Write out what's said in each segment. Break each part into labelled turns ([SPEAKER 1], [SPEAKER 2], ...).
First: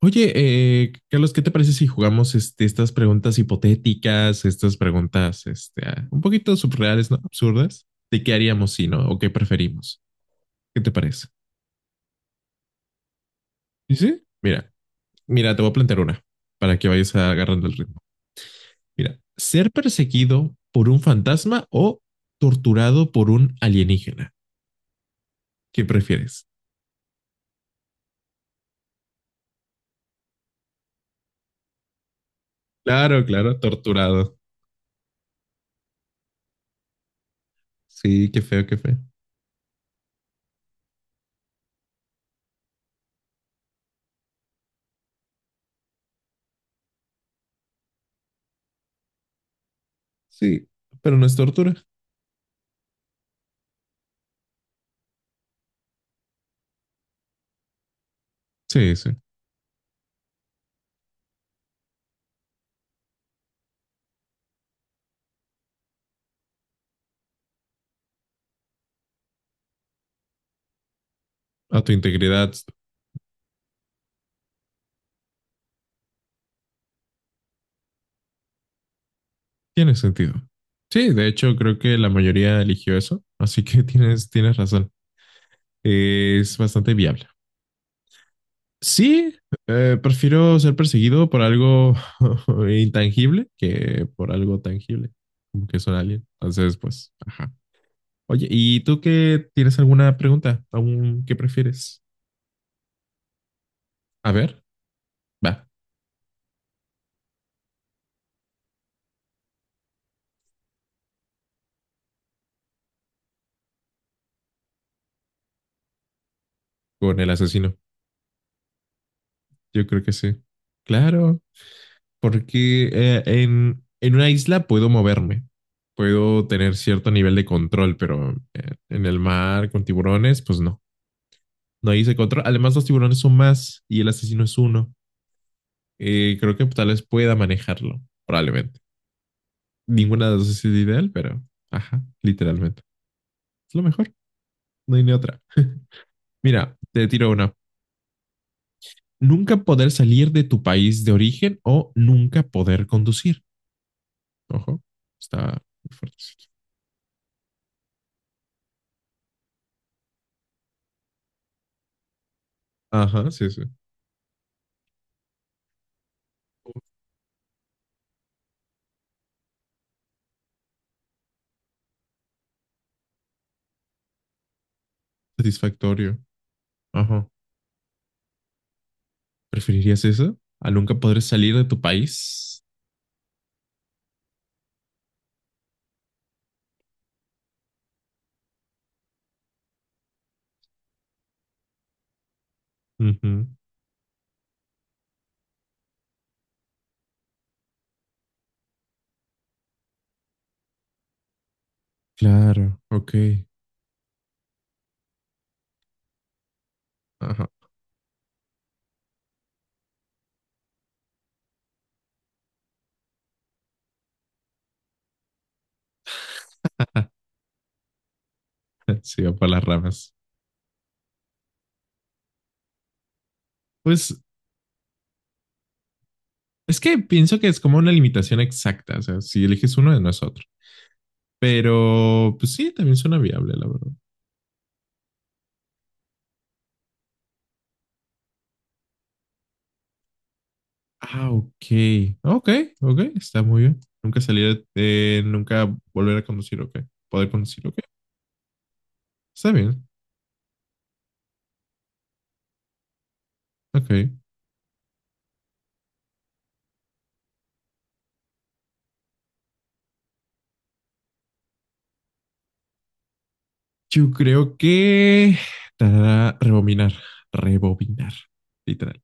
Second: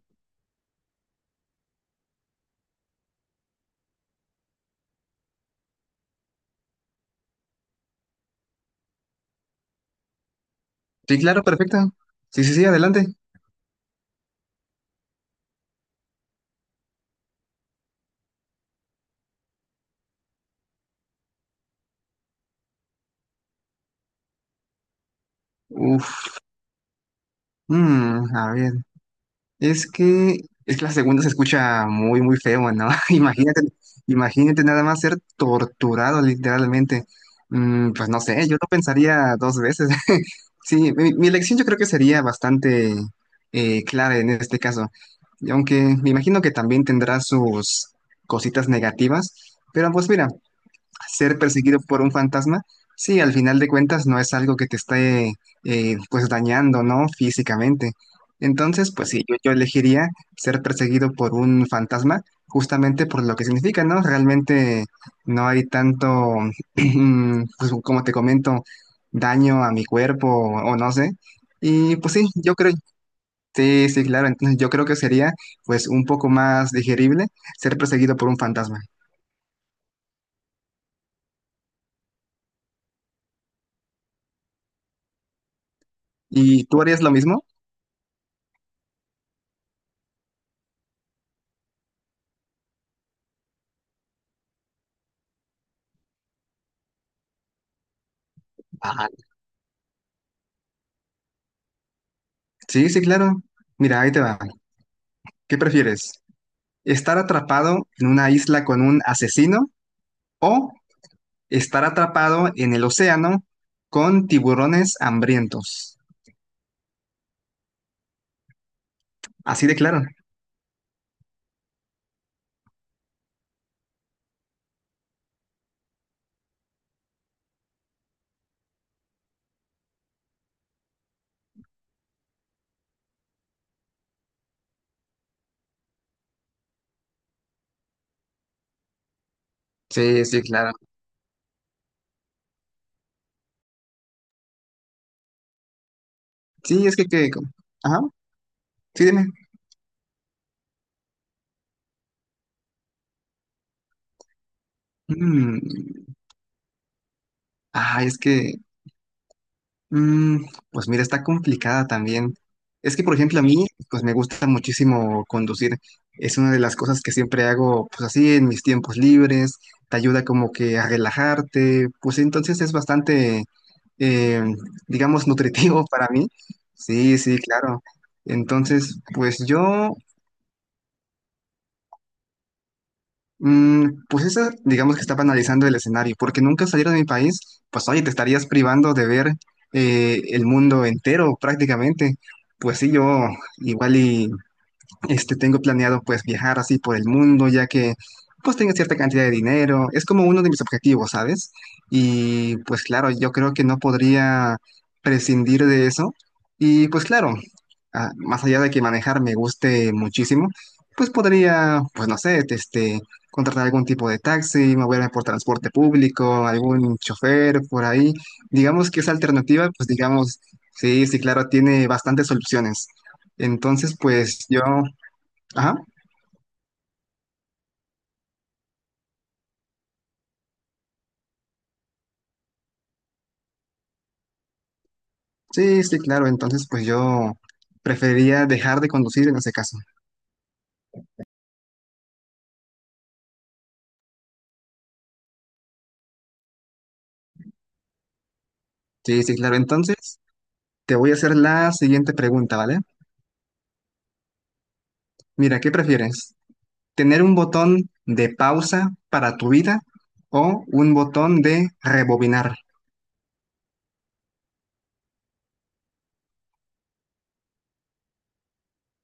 [SPEAKER 1] Oye, Carlos, ¿qué te parece si jugamos estas preguntas hipotéticas, estas preguntas un poquito surreales, ¿no? Absurdas, de qué haríamos si no, o qué preferimos. ¿Qué te
[SPEAKER 2] Sí,
[SPEAKER 1] parece?
[SPEAKER 2] claro, perfecto. Sí, sí, sí, adelante.
[SPEAKER 1] Sí, sí. Mira, te voy a plantear una para que vayas agarrando el ritmo. Mira, ser perseguido por un fantasma o torturado por un alienígena. ¿Qué
[SPEAKER 2] Uf,
[SPEAKER 1] prefieres?
[SPEAKER 2] mm, a ver. Es que, es que la segunda se escucha muy, muy feo, ¿no?
[SPEAKER 1] Claro, claro, torturado.
[SPEAKER 2] Imagínate nada más ser torturado literalmente. Mm, pues no
[SPEAKER 1] Sí, qué
[SPEAKER 2] sé, yo
[SPEAKER 1] feo,
[SPEAKER 2] lo
[SPEAKER 1] qué feo.
[SPEAKER 2] pensaría dos veces. Sí, mi elección yo creo que sería bastante clara en este caso. Y aunque me imagino que también tendrá sus cositas negativas. Pero pues mira,
[SPEAKER 1] Sí. Pero no es
[SPEAKER 2] ser
[SPEAKER 1] tortura.
[SPEAKER 2] perseguido por un fantasma, sí, al final de cuentas no es algo que te esté pues dañando, ¿no? Físicamente. Entonces,
[SPEAKER 1] Sí,
[SPEAKER 2] pues
[SPEAKER 1] sí.
[SPEAKER 2] sí, yo elegiría ser perseguido por un fantasma justamente por lo que significa, ¿no? Realmente no hay tanto, pues como te comento, daño a mi cuerpo o no sé.
[SPEAKER 1] A tu
[SPEAKER 2] Y pues sí,
[SPEAKER 1] integridad.
[SPEAKER 2] yo creo, sí, sí, claro, entonces yo creo que sería pues un poco más digerible ser perseguido por un fantasma.
[SPEAKER 1] Tiene sentido. Sí, de hecho, creo que la mayoría eligió eso, así que tienes razón. Es
[SPEAKER 2] ¿Y tú
[SPEAKER 1] bastante
[SPEAKER 2] harías lo
[SPEAKER 1] viable.
[SPEAKER 2] mismo?
[SPEAKER 1] Sí, prefiero ser perseguido por algo intangible que por algo tangible, como que son alguien. Entonces, pues, ajá. Oye, ¿y tú qué tienes alguna pregunta? ¿Aún qué prefieres?
[SPEAKER 2] Sí, sí, claro. Mira, ahí te
[SPEAKER 1] A
[SPEAKER 2] va.
[SPEAKER 1] ver, va,
[SPEAKER 2] ¿Qué prefieres? ¿Estar atrapado en una isla con un asesino o estar atrapado en el océano con tiburones hambrientos?
[SPEAKER 1] con el asesino.
[SPEAKER 2] Así de
[SPEAKER 1] Yo creo
[SPEAKER 2] claro.
[SPEAKER 1] que sí. Claro, porque en una isla puedo moverme, puedo tener cierto nivel de control, pero en el mar con tiburones, pues no, no hay ese control. Además, los tiburones son más y el asesino es uno. Creo que tal vez pueda manejarlo, probablemente.
[SPEAKER 2] Sí,
[SPEAKER 1] Ninguna de las
[SPEAKER 2] sí,
[SPEAKER 1] dos es
[SPEAKER 2] claro.
[SPEAKER 1] ideal, pero ajá, literalmente. Es lo mejor, no hay ni otra. Mira,
[SPEAKER 2] Sí, es que,
[SPEAKER 1] te tiro una.
[SPEAKER 2] ajá, sí, dime.
[SPEAKER 1] Nunca poder salir de tu país de origen o nunca poder conducir. Ojo, está muy
[SPEAKER 2] Mm,
[SPEAKER 1] fuerte.
[SPEAKER 2] ah, es que mm, pues mira, está complicada también. Es que, por
[SPEAKER 1] Ajá,
[SPEAKER 2] ejemplo, a
[SPEAKER 1] sí, sí.
[SPEAKER 2] mí, pues me gusta muchísimo conducir. Es una de las cosas que siempre hago, pues así, en mis tiempos libres. Te ayuda como que a relajarte. Pues sí, entonces es bastante, eh, digamos, nutritivo para
[SPEAKER 1] Satisfactorio.
[SPEAKER 2] mí. Sí,
[SPEAKER 1] Ajá.
[SPEAKER 2] sí, claro. Entonces, pues yo
[SPEAKER 1] ¿Preferirías eso? ¿A nunca poder salir de tu país?
[SPEAKER 2] mm, pues esa, digamos que estaba analizando el escenario, porque nunca salir de mi país, pues oye, te estarías privando de ver el mundo entero prácticamente. Pues sí, yo
[SPEAKER 1] Ujú.
[SPEAKER 2] igual y este, tengo planeado pues viajar así por el mundo, ya que pues tengo cierta cantidad de dinero. Es como uno de mis objetivos, ¿sabes? Y
[SPEAKER 1] Claro,
[SPEAKER 2] pues claro, yo
[SPEAKER 1] ok.
[SPEAKER 2] creo que no podría prescindir de eso. Y pues claro,
[SPEAKER 1] Ajá.
[SPEAKER 2] ah, más allá de que manejar me guste muchísimo, pues podría, pues no sé, este, contratar algún tipo de taxi, moverme por transporte público, algún chofer por ahí. Digamos que esa
[SPEAKER 1] Se va por las
[SPEAKER 2] alternativa, pues
[SPEAKER 1] ramas.
[SPEAKER 2] digamos, sí, sí, claro, tiene bastantes soluciones. Entonces,
[SPEAKER 1] Pues
[SPEAKER 2] pues yo ajá,
[SPEAKER 1] es que pienso que es como una limitación exacta. O sea, si eliges uno, no es otro. Pero, pues sí, también suena viable, la verdad.
[SPEAKER 2] sí, sí, claro. Entonces, pues yo preferiría dejar de conducir en ese caso.
[SPEAKER 1] Ah, ok. Ok, ok. Está muy bien. Nunca salir, nunca volver a conducir, ok. Poder conducir, ok.
[SPEAKER 2] Sí, sí,
[SPEAKER 1] Está
[SPEAKER 2] claro.
[SPEAKER 1] bien.
[SPEAKER 2] Entonces, te voy a hacer la siguiente pregunta, ¿vale?
[SPEAKER 1] Ok.
[SPEAKER 2] Mira, ¿qué prefieres? ¿Tener un botón de pausa para tu vida o un botón de rebobinar?
[SPEAKER 1] Yo creo que tarara, rebobinar, rebobinar, literal.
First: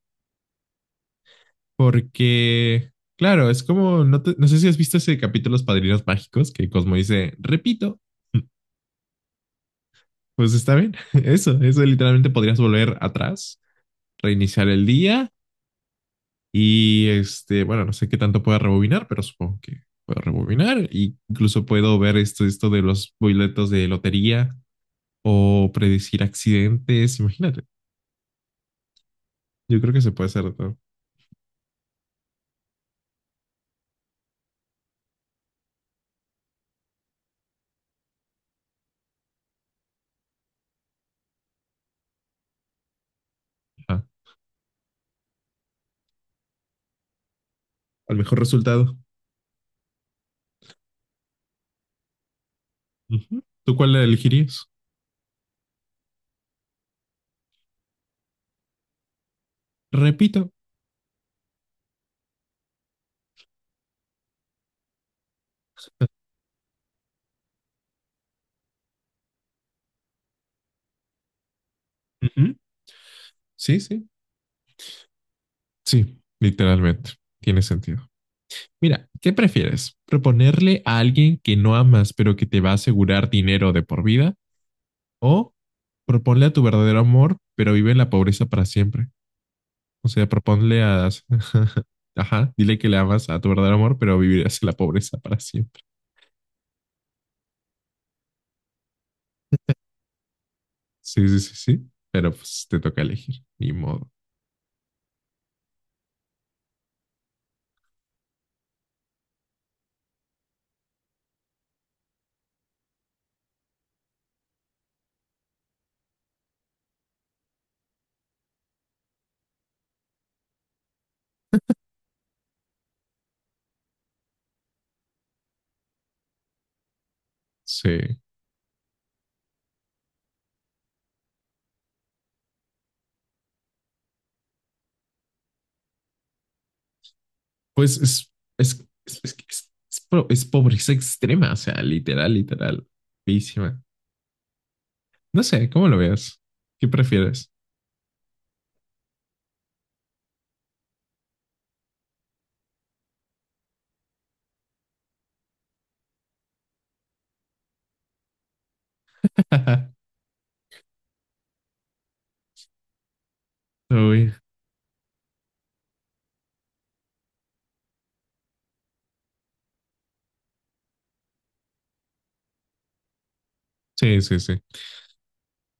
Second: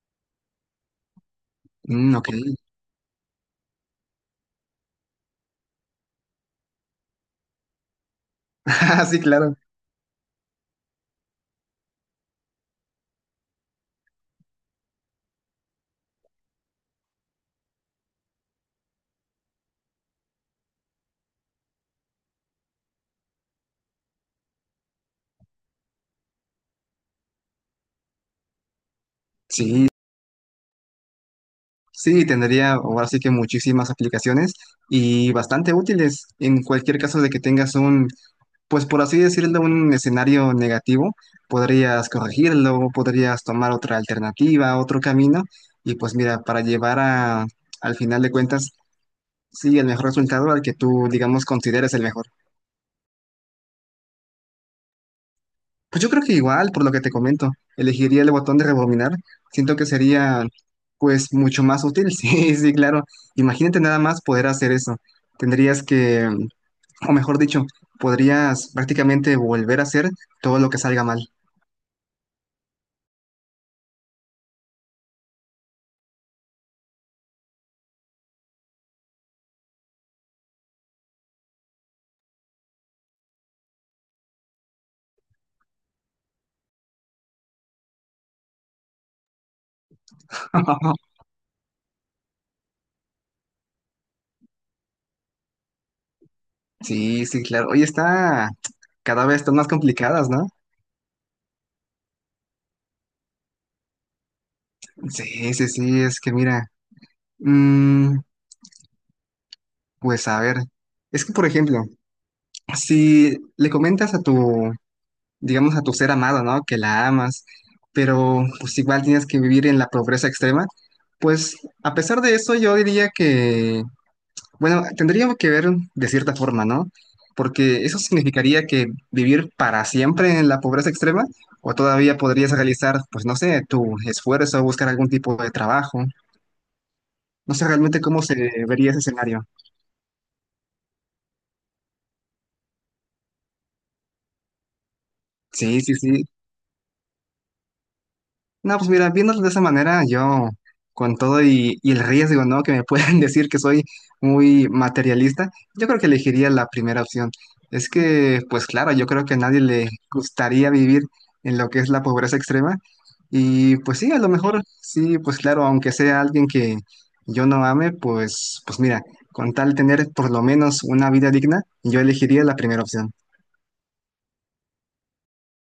[SPEAKER 2] Mm, ok.
[SPEAKER 1] Porque, claro, es como, no, no sé si has visto ese capítulo Los Padrinos Mágicos, que Cosmo dice, repito.
[SPEAKER 2] Ah, sí, claro.
[SPEAKER 1] Pues está bien, eso literalmente podrías volver atrás, reiniciar el día y, este, bueno, no sé qué tanto pueda rebobinar, pero supongo que puedo rebobinar. Y incluso puedo ver esto de los boletos de lotería o predecir accidentes, imagínate, yo
[SPEAKER 2] Sí,
[SPEAKER 1] creo que se puede hacer de todo.
[SPEAKER 2] sí, tendría ahora sí que muchísimas aplicaciones y bastante útiles en cualquier caso de que tengas un pues por así decirlo, un escenario negativo, podrías corregirlo, podrías tomar otra alternativa, otro camino, y pues mira, para llevar a, al
[SPEAKER 1] Al
[SPEAKER 2] final de
[SPEAKER 1] mejor
[SPEAKER 2] cuentas,
[SPEAKER 1] resultado.
[SPEAKER 2] sí, el mejor resultado al que tú, digamos, consideres el mejor.
[SPEAKER 1] Ujú. ¿Tú cuál la elegirías?
[SPEAKER 2] Pues yo creo que igual, por lo que te comento, elegiría el botón de rebobinar, siento que
[SPEAKER 1] Repito.
[SPEAKER 2] sería pues mucho más útil, sí, sí, claro. Imagínate nada más poder hacer eso. Tendrías que, o mejor dicho, podrías prácticamente volver a hacer todo lo que salga mal.
[SPEAKER 1] Ujú. Sí, sí. Sí, literalmente. Tiene sentido. Mira, ¿qué prefieres? ¿Proponerle a alguien que no amas pero que te va a asegurar dinero de por vida? ¿O proponle a tu verdadero amor pero vive en la pobreza para siempre? O sea, proponle a... Ajá, dile que le amas a tu verdadero amor pero vivirás en la pobreza para siempre.
[SPEAKER 2] Sí, sí, claro. Oye, está cada vez están más complicadas, ¿no?
[SPEAKER 1] Sí, sí, sí, sí. Pero pues te toca elegir. Ni modo.
[SPEAKER 2] Sí, sí, sí, es que mira, mm, pues a ver, es que por ejemplo, si le comentas a tu, digamos, a tu ser amado, ¿no? Que la amas, pero pues igual tienes que vivir en la pobreza extrema, pues a pesar de eso yo diría que bueno, tendríamos que ver de cierta forma, ¿no? Porque eso
[SPEAKER 1] Sí.
[SPEAKER 2] significaría que vivir para siempre en la pobreza extrema, o todavía podrías realizar, pues no sé, tu esfuerzo, buscar algún tipo de trabajo. No sé
[SPEAKER 1] Pues
[SPEAKER 2] realmente cómo
[SPEAKER 1] es,
[SPEAKER 2] se
[SPEAKER 1] es,
[SPEAKER 2] vería ese
[SPEAKER 1] es, es,
[SPEAKER 2] escenario.
[SPEAKER 1] es- es po- es pobreza extrema, o sea, literal, literal, feísima. No sé,
[SPEAKER 2] Sí,
[SPEAKER 1] ¿cómo
[SPEAKER 2] sí,
[SPEAKER 1] lo
[SPEAKER 2] sí.
[SPEAKER 1] veas? ¿Qué prefieres?
[SPEAKER 2] No, pues mira, viéndolo de esa manera, yo con todo y el riesgo, ¿no? Que me pueden decir que soy muy materialista, yo creo que elegiría la primera opción. Es que, pues claro, yo creo que a nadie le gustaría vivir en lo que es la pobreza extrema. Y pues sí, a lo
[SPEAKER 1] Uy,
[SPEAKER 2] mejor, sí, pues claro, aunque sea alguien que yo no ame, pues mira, con tal de tener por lo menos una vida digna, yo elegiría la primera opción.
[SPEAKER 1] sí, sí, sí.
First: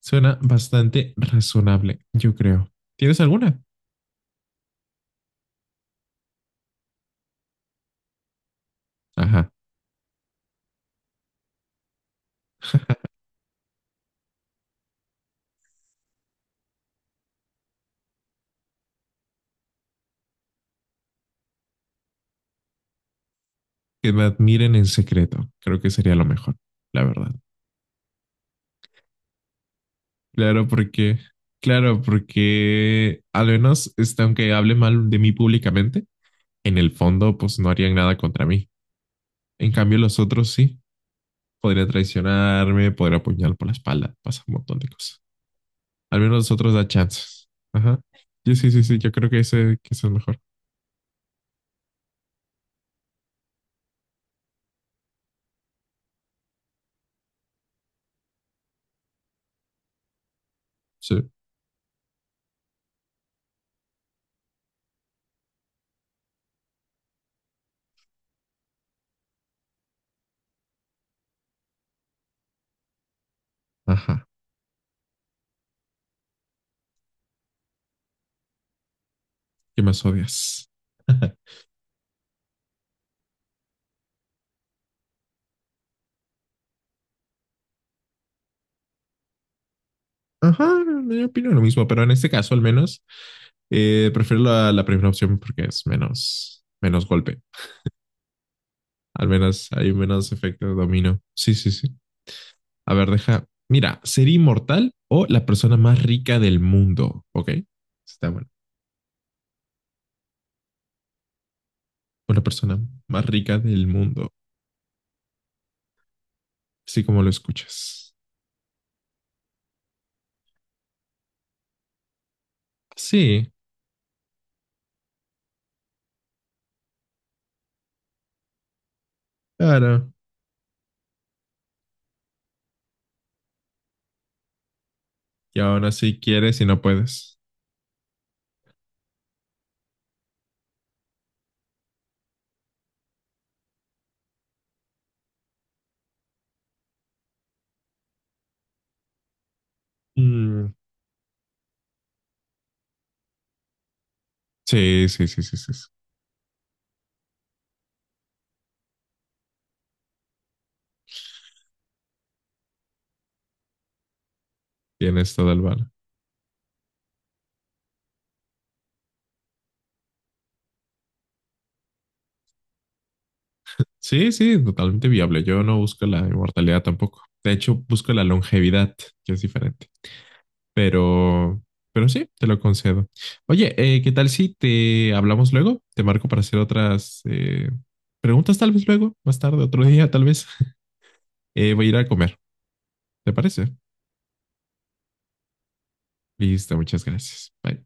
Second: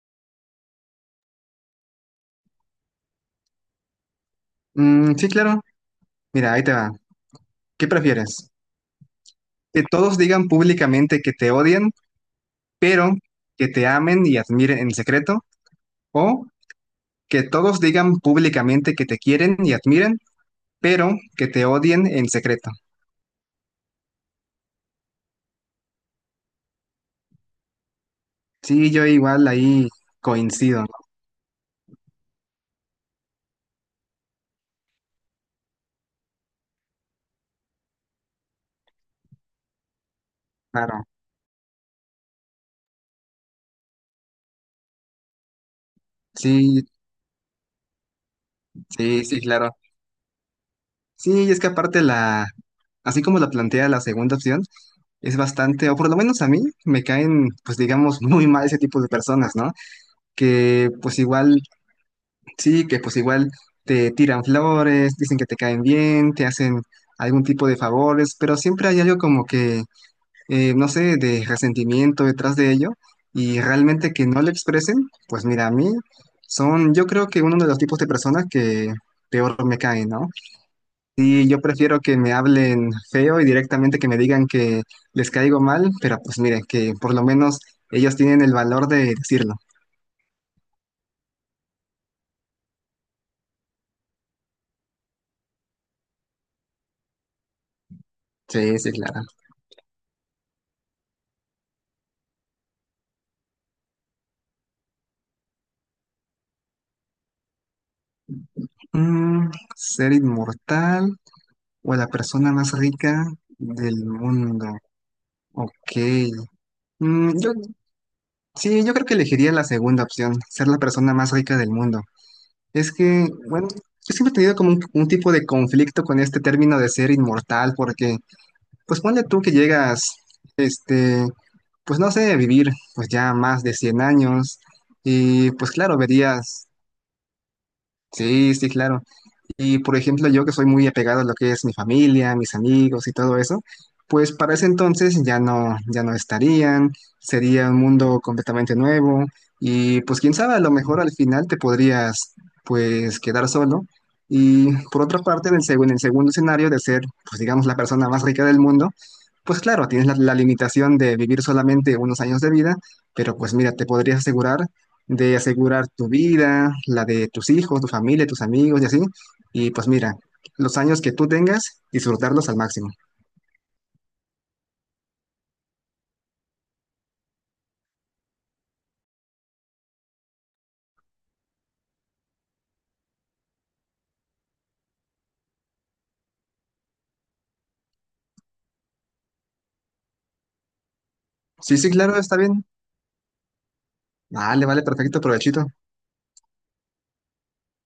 [SPEAKER 1] Suena bastante razonable, yo creo. ¿Tienes alguna?
[SPEAKER 2] Mm, sí, claro. Mira, ahí te va. ¿Qué prefieres?
[SPEAKER 1] Ajá.
[SPEAKER 2] Que todos digan públicamente que te odian, pero que te amen y admiren en secreto, o que todos digan públicamente que te quieren y admiren, pero que te odien en secreto.
[SPEAKER 1] Que me admiren en secreto. Creo que sería lo mejor, la verdad.
[SPEAKER 2] Sí, yo igual ahí
[SPEAKER 1] Claro,
[SPEAKER 2] coincido, ¿no?
[SPEAKER 1] porque, claro, porque al menos, este, aunque hable mal de mí públicamente, en el fondo, pues no harían nada contra mí. En cambio, los otros sí.
[SPEAKER 2] Claro.
[SPEAKER 1] Podría traicionarme, podría apuñalar por la espalda, pasa un montón de cosas. Al menos nosotros
[SPEAKER 2] Sí,
[SPEAKER 1] da chances. Ajá. Sí, sí, sí, sí, yo
[SPEAKER 2] sí,
[SPEAKER 1] creo que
[SPEAKER 2] sí, claro.
[SPEAKER 1] ese, que ese es mejor.
[SPEAKER 2] Sí, y es que aparte la, así como la plantea la segunda opción, es bastante, o por lo menos a mí, me caen, pues digamos, muy mal ese tipo de personas, ¿no? Que pues
[SPEAKER 1] Sí.
[SPEAKER 2] igual sí, que pues igual te tiran flores, dicen que te caen bien, te hacen algún tipo de favores, pero siempre hay algo como que, no sé, de resentimiento detrás de ello y realmente
[SPEAKER 1] Ajá.
[SPEAKER 2] que no lo expresen, pues mira, a mí son, yo creo que uno de los tipos de personas que peor me
[SPEAKER 1] ¿Qué más
[SPEAKER 2] caen, ¿no?
[SPEAKER 1] odias?
[SPEAKER 2] Y yo prefiero que me hablen feo y directamente que me digan que les caigo mal, pero pues miren, que por lo menos ellos tienen el valor de decirlo.
[SPEAKER 1] Ajá, yo opino lo mismo, pero en este caso al menos prefiero la primera opción porque es menos, menos golpe.
[SPEAKER 2] Sí, sí, claro.
[SPEAKER 1] Al menos hay menos efecto de dominó. Sí, sí, sí. A ver, deja. Mira, ser inmortal o la persona más rica del mundo, ¿ok? Está bueno.
[SPEAKER 2] Mm, ser inmortal. O la
[SPEAKER 1] O la
[SPEAKER 2] persona más
[SPEAKER 1] persona
[SPEAKER 2] rica
[SPEAKER 1] más rica del
[SPEAKER 2] del
[SPEAKER 1] mundo.
[SPEAKER 2] mundo. Ok.
[SPEAKER 1] Así como lo
[SPEAKER 2] Mm, yo,
[SPEAKER 1] escuchas.
[SPEAKER 2] sí, yo creo que elegiría la segunda opción, ser la persona más rica del mundo. Es que,
[SPEAKER 1] Sí,
[SPEAKER 2] bueno, yo siempre he tenido como un tipo de conflicto con este término de ser inmortal, porque, pues ponle tú que
[SPEAKER 1] claro.
[SPEAKER 2] llegas, este, pues no sé, vivir pues ya más de 100 años, y
[SPEAKER 1] Y
[SPEAKER 2] pues
[SPEAKER 1] aún
[SPEAKER 2] claro,
[SPEAKER 1] así quieres y
[SPEAKER 2] verías,
[SPEAKER 1] no puedes.
[SPEAKER 2] sí, sí, claro, y por ejemplo, yo que soy muy apegado a lo que es mi familia, mis amigos y todo eso, pues para ese entonces ya no, ya no estarían, sería un mundo completamente nuevo y pues quién sabe, a
[SPEAKER 1] Mm,
[SPEAKER 2] lo mejor al final te podrías pues quedar solo. Y por
[SPEAKER 1] sí,
[SPEAKER 2] otra
[SPEAKER 1] sí, sí,
[SPEAKER 2] parte, en
[SPEAKER 1] sí,
[SPEAKER 2] el,
[SPEAKER 1] sí, sí.
[SPEAKER 2] en el segundo escenario de ser, pues digamos, la persona más rica del mundo, pues claro, tienes la, la limitación de vivir solamente unos años de vida, pero pues mira, te podrías asegurar
[SPEAKER 1] Tienes
[SPEAKER 2] de
[SPEAKER 1] todo el
[SPEAKER 2] asegurar
[SPEAKER 1] valor.
[SPEAKER 2] tu vida, la de tus hijos, tu familia, tus amigos y así. Y pues mira, los años que tú tengas, disfrutarlos al máximo.
[SPEAKER 1] Sí, sí, totalmente viable. Yo no busco la inmortalidad tampoco. De hecho, busco la longevidad, que es diferente. Pero, pero sí, te lo concedo. Oye, ¿qué tal si te hablamos luego? Te marco para hacer otras preguntas, tal vez luego, más tarde, otro día, tal vez.
[SPEAKER 2] Sí,
[SPEAKER 1] Voy a
[SPEAKER 2] sí,
[SPEAKER 1] ir a
[SPEAKER 2] claro, está
[SPEAKER 1] comer.
[SPEAKER 2] bien.
[SPEAKER 1] ¿Te parece?
[SPEAKER 2] Vale, vale, perfecto, provechito.
[SPEAKER 1] Listo, muchas gracias. Bye.